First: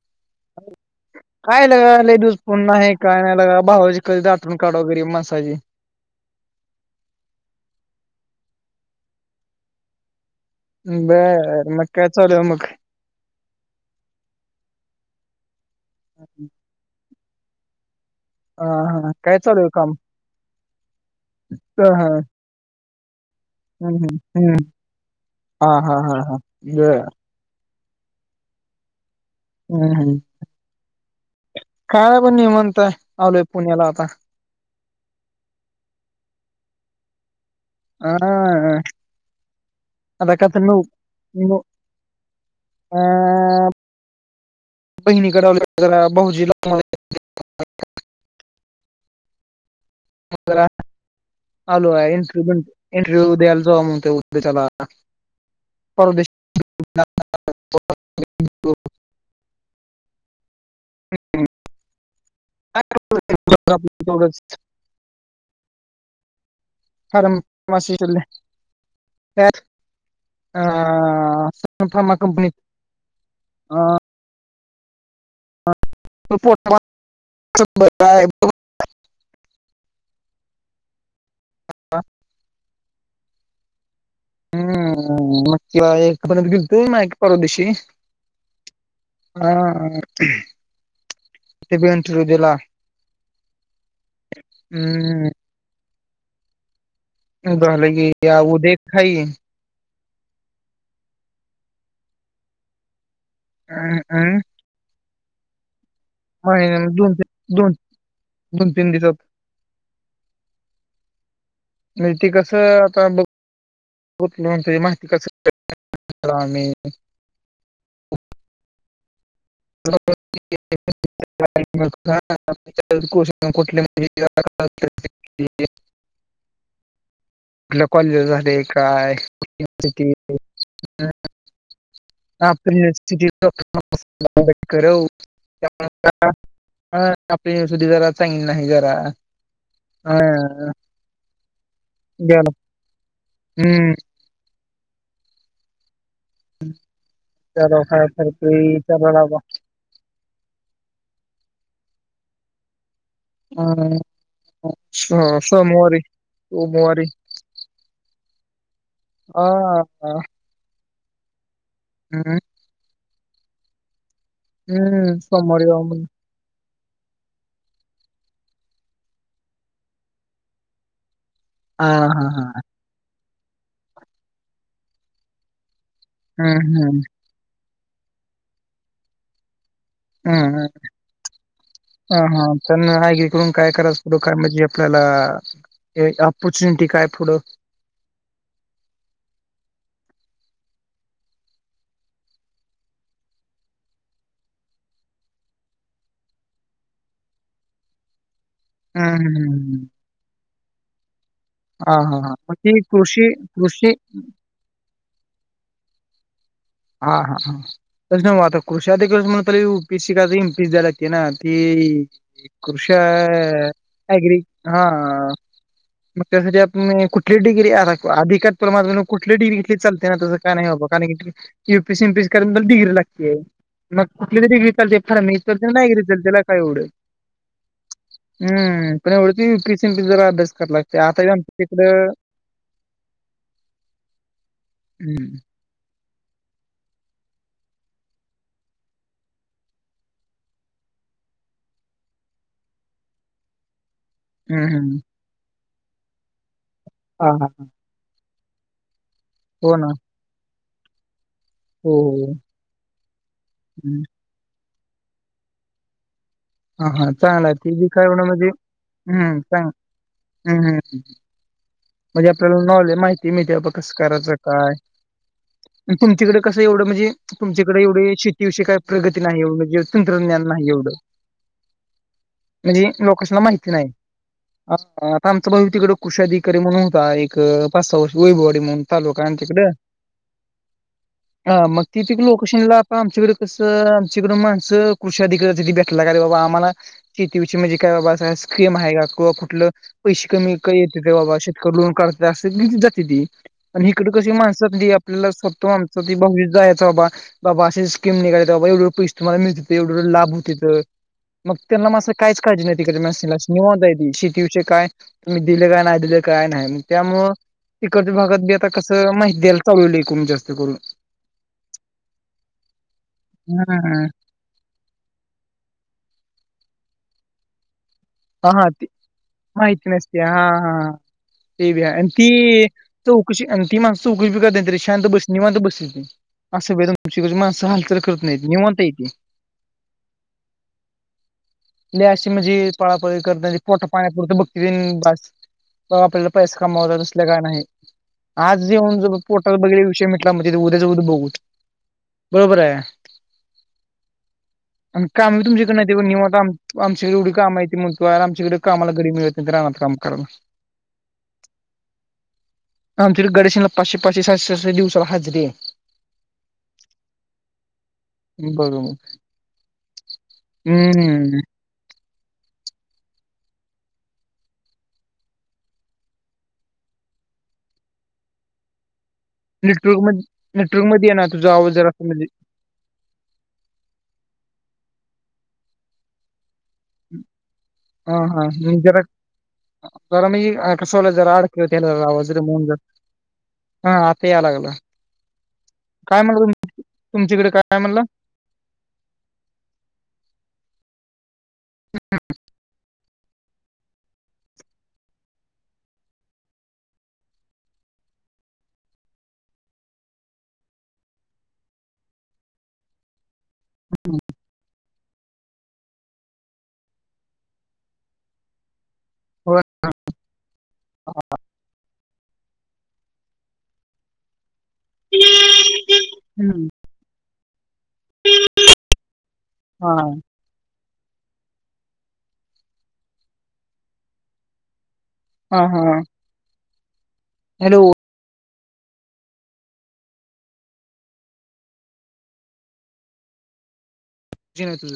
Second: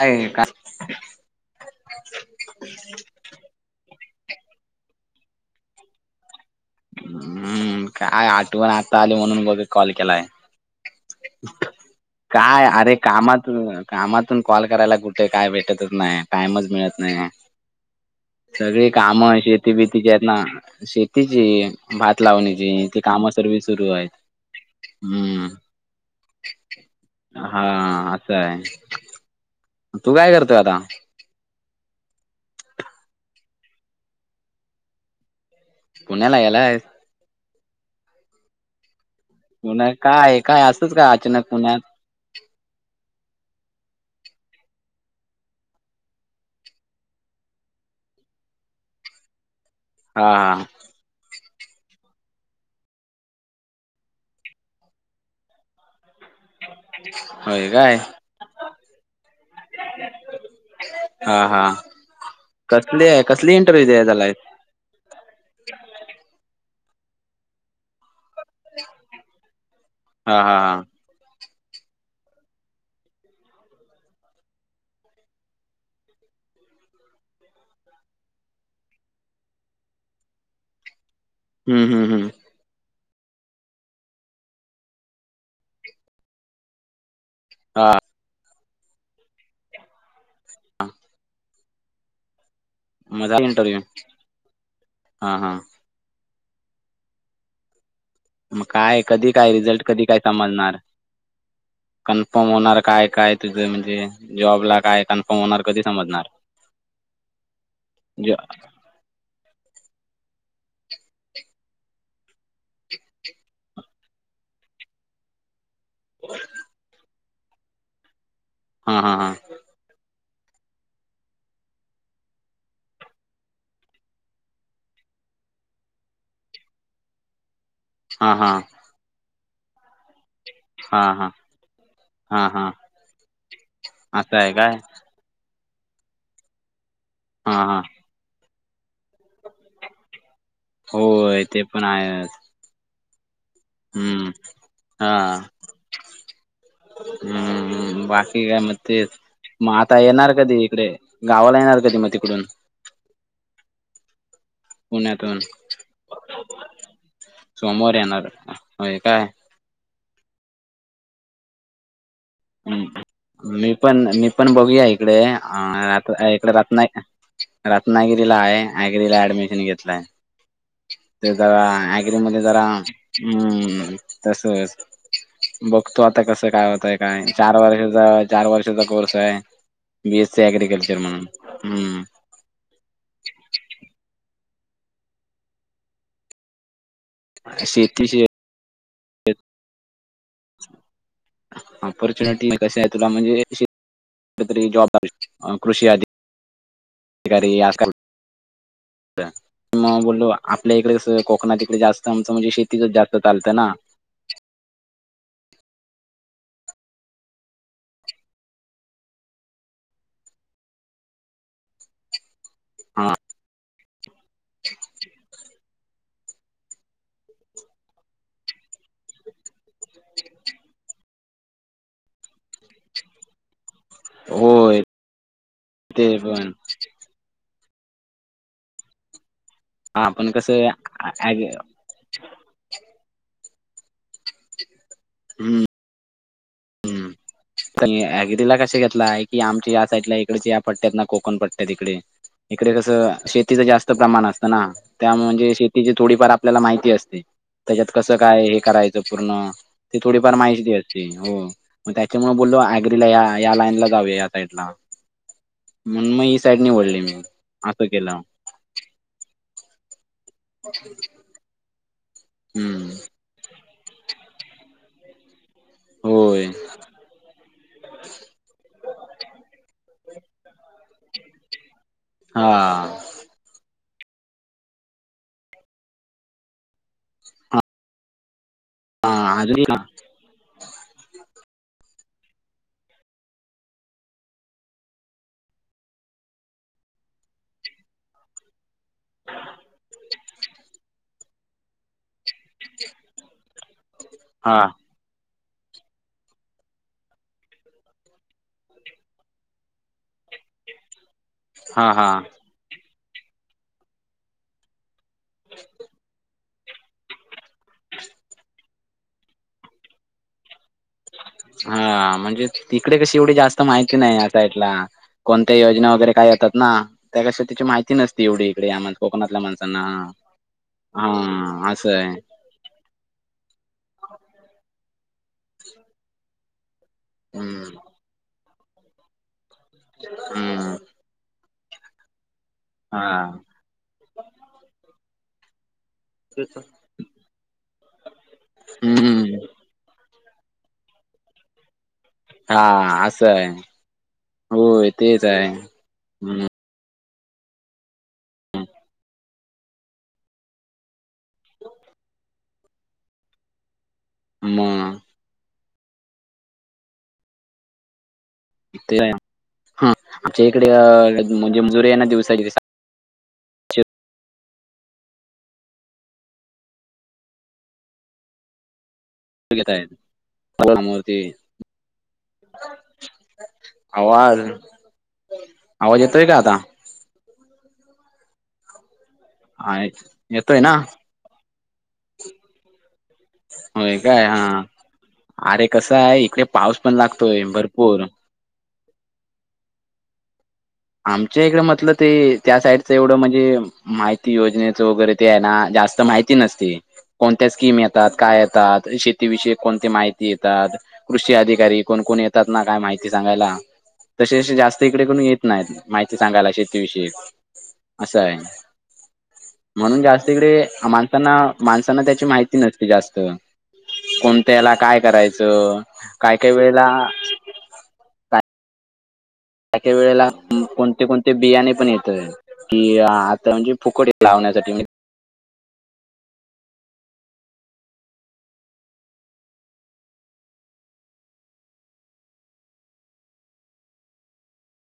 आणि काय लगा लेडीूस फोन नाही काय नाही लगा भा. कधी दाटून काढाो गरीब माणसाजची हम्म काय आठवण आता आली म्हणून बघ कॉल केलाय बर मग काय चाल मग कामातून कामातून कॉल करायला कुठे काय भेटतच नाही टाइमच मिळत नाही आहे हा सगळे हा काम काय चालू आहे शेती काम? बितीचे आहेत ना शेतीची ह हा भात लावण्याची तेे कामा सर् सुरू हम्म हम्म आहेत हम्म हम्म हा हा हा हे हा असं आहे हम्म तू हम् काय करतोय आता कायला पण नि म्हणतय आलोय पुण्याला आता पुण्याला यालाय हा पुन आता काय का तर काय नऊ असच का अचानक नो पुण्यात अ बहिणी कडवली जरा भाहजी ला हा हा लो इंटरव्हू इंटरव्ह्यू द्यायला जाऊ म्हग तेला परदे होय काय हा हा कसली आहे कसली इंटरव्हू दे त्याला तेवढंच प माशीील् ह हा हा हा फार्मा कंपनी पोट हम् हम् हम हम्म मग कि ए गेतो ना परवादेशी हा हा ते बटर दिला मग झाला इंटरव्ह्यू हम् हा हा गले की या व मग देख काय खाई कधी काय रिझल्ट कधी काय समजणार कन्फर्म होणार काय काय तुझं अं म्हणजे अं जॉबला काय कन्फर्म होणार कधी समजणार महि दोन तन दोन ज दोन तीन दिसात नाही ते कसं आता बघ बघ म्ह माहिती कस म हा हा हा [unintelligible] [inaudible] कुठ म्हज आपल्या कॉलेज हा हा झाले काय िट हा हा हा हा आप असं आहे काय हा हा सुधी जरा चग ना ह जार ह होय ते पण आहेच हम्म हम्म हा [inaudible] हम्म चलो काय -हम्म बाकी काय म करते चलो तेच [inaudible] मग आता येणार कधी इकडे गावाला येणार कधी मग तिकडून? हम्म स- पुण्यातून सोमवारी- सोमवारी सोमवारी येणार होय काय ह हा [unintelligible] हम्म हम्म मी पण- मी पण बघूया इकडे हं, सोमवारी जाऊ म्हण. अ इकडे रत रत्नागिरी ला आहे एग्री ला ऍडमिशन घेतलंय ते जरा आ, अग्री हां, मध्ये हां. जरा हम् तस [inaudible] बघतो आता कस हं, काय होतय हं, काय चार वर्षाचा - चार वर्षाचा कोर्स आहे बी एस सी हं, अग्रिकल्चर म्हणून हम्म तेन एग्रीकरून काय करायच पुढ [inaudible] काय म्हणजे आपल्याला ऑपॉर्च्युनिटी काय पुढं? शेती श [unintelligible] [inaudible] ऑपॉर्च्युनिटी -कशी आहे- तुला म्हणजेुठरी -जॉब कृषी आध [unintelligible] कि अरे आजकाल- हं, हं, मग बोललो आपल्या इकडेच कोकणात इकडे हा- जास्त हा- हा आमचं म्हणजे मग ती शेतीच जास्त कृषी चालतं ना -कृषी हा -हा- हा तस नव्ह आता कृषी अधिकारी म्हणतेलेव यूपीशी काय तर इम पीसी द्याय लागते ना ती [inaudible] कृषा एग्री [inaudible] हा मग त्यासाठी आपण कुठली डिग्री अधिकच [unintelligible] परमात््या कुठ डग्री इथली चालत्या तस काय नाही बाबा कारण की युपीएस एमपीएस कराय डिग्री लागते मग कुठली तरी डिग्री होय लागत्या फार्मसी नाहीतर ते एग्रीकल्चर त्याला पण काय एवढ हम्म पण एवढं ती यूपीएससी -एमपीसीच जरा आपण अभ्यास कसं कराय लागते आता काय ऍग आमच्या इकडं [inaudible] हम्म हम्म आणि एग्रीला कसे घेतला आहे की आमच्या या साईडला इकडे पट्ट्या आहेत ना कोकण पट्ट्यात इकडे इकडे कसं शेतीचं जास्त प्रमाण अस तना हम्म हम्म त्या म्हणजे शेतीची थोडीफार आपल्याला माहिती असते हा हा त्याच्यात कसं काय हे करायचं पूर्ण हो ना. ते थोडीफार माहिती असते हो मग हो हो त्याच्यामुळे बोललो आग्रीला या या लाईनला ला हम्म. जाऊ यात. साईड ला म्हणून‌ मग ही साईड हा निवडली हा मी चांगला आहे ते असं बी काय केलं. म्हणा म्हणजे हम्म का हम्म- हम्म -हम्म. म्हणजे आपल्याला हम्म नाॅ- माहिती मिळती कस करायचं काय? तुमच्याकडे होय कसं एवढं म्हणजे तुमच्याकडे एवढे शेतीविषयी काही प्रगती नाही म्हणजे तंत्रज्ञान नाही एवढं. हा म्हणजे लोकशला माहिती नाही. ह आता आमचा भाऊ तिकडे कुशीधिकारी म्हणून होता एक पाच सहा वर्ष वैभवाडी म्हणून तालुका आहे हा तिकडं. अजून हा मग ति पिक लोकेशनला आप आमच्याकडे कसं आमच्याकड माणसं कृषधिका [unintelligible] [unintelligible] बाबा आम्हाला शेतीविषयी म्हणजे काय बाबा अस स्क्रीम आहे का किंवा कुठलं? पैसे कमी येत ते बाबा शेतकरी लोन काढ जात [unintelligible] ती आणि इिकडं कशी हा माणसात तुला सांगतो आमचं बी भविष्य जायचंय बाबा बाबा असे स्कीम निघाल्यात एवढ -एवढ बाबा पैसे तुमला मिळते एवढ-एवढ लाभ होेतेत मग त्यांना हा म अस हा काहीच काळजी नाहीती कला निवा शेतीविषय काय? तु्ही दिले काय नाही दिले काय नाहीग. त्यामुळ इकडच्या भागात बी आता कसं माहिती द्याला चालूल एकूण जास्त करून हा म्हणजे तिकडे कशी एवढी जास्त माहिती हम्म नाही. कोणत्या योजना वगैरे काय येतात ना त्या क तची माहिती नस. हा हा हथ नसतया हा हा हा तेव असं आहे ती चौकशी अि माणस चौकशी करते तरी शां बस निव बसली असं व तुमचीकड हम्म माणस हालचाल करत नाही निवणता येते. हम्म. ल अशी म्हणजे पळापळी हा करत पोट पाण्यापुरत बघती बास ब आपल्याला पैसा कमावतात तस काय नाही आज येऊन ज हम्म पोटात बघितले विषय म ते उद्याच उद्या बघूच. बरोबर आहे हा असं आहे होय आणि तेच कामी आहे तुमच्याकडन ते नि हम्म काम आमच्याकडे एवढे कामा यय म्हण तुर आमच्याकडे कामाला गरी मिळत राना काम करणं. आमच्यारी गडेशला पाचशे पाचशे सातशे साते मग दिवसाला हजरीे आहे. [unintelligible] बघ मग ते हा आमच्या इकडे अ हम्म म्हणजे मजुरी आहे ना दिवसाची सातशे रुपये घेत आहेत नेटवर्क म नेटवर्क समोर मध्ये ये ते ना तुझा आवाज जरा अस म्हणजे आवाज आवाज येतोय कायता हा हा जरा आ येतोय म ना कसोला जरा आड कळतवज मुन जरा हा होय काय आता याय लागलं अरे कसं आहे काय इकडे म्हणलं पाऊस पण लागतोय तुमच्याकडे काय म्हणलं. भरपूर. आमच्या इकडे म्हटलं ते त्या साईड एवढं म्हणजे माहिती योजनेचं वगैरे ते आहे ना जास्त माहिती नसती. कोणत्या स्कीम येतात काय येतात शेतीविषयी कोणती माहिती येतात. कृषी अधिकारी कोण कोण येतात ना काय माहिती सांगायला तसे जास्त इकडे कोून येत. नाही माहिती सांगायला शेतीविषयी असं आहे. हो म्हणून जास्तकडे माणसांना माणसांना त्याची माहिती नसते जास्त कोणत्याला काय करायचं काय काही हम्म वेळेला त्याका हा वेळेला कोणते कोणते बियाणे पण येत कि आता म्हणजे फुकोडी लावण्यासाठी हा हा हॅलो जन तुझ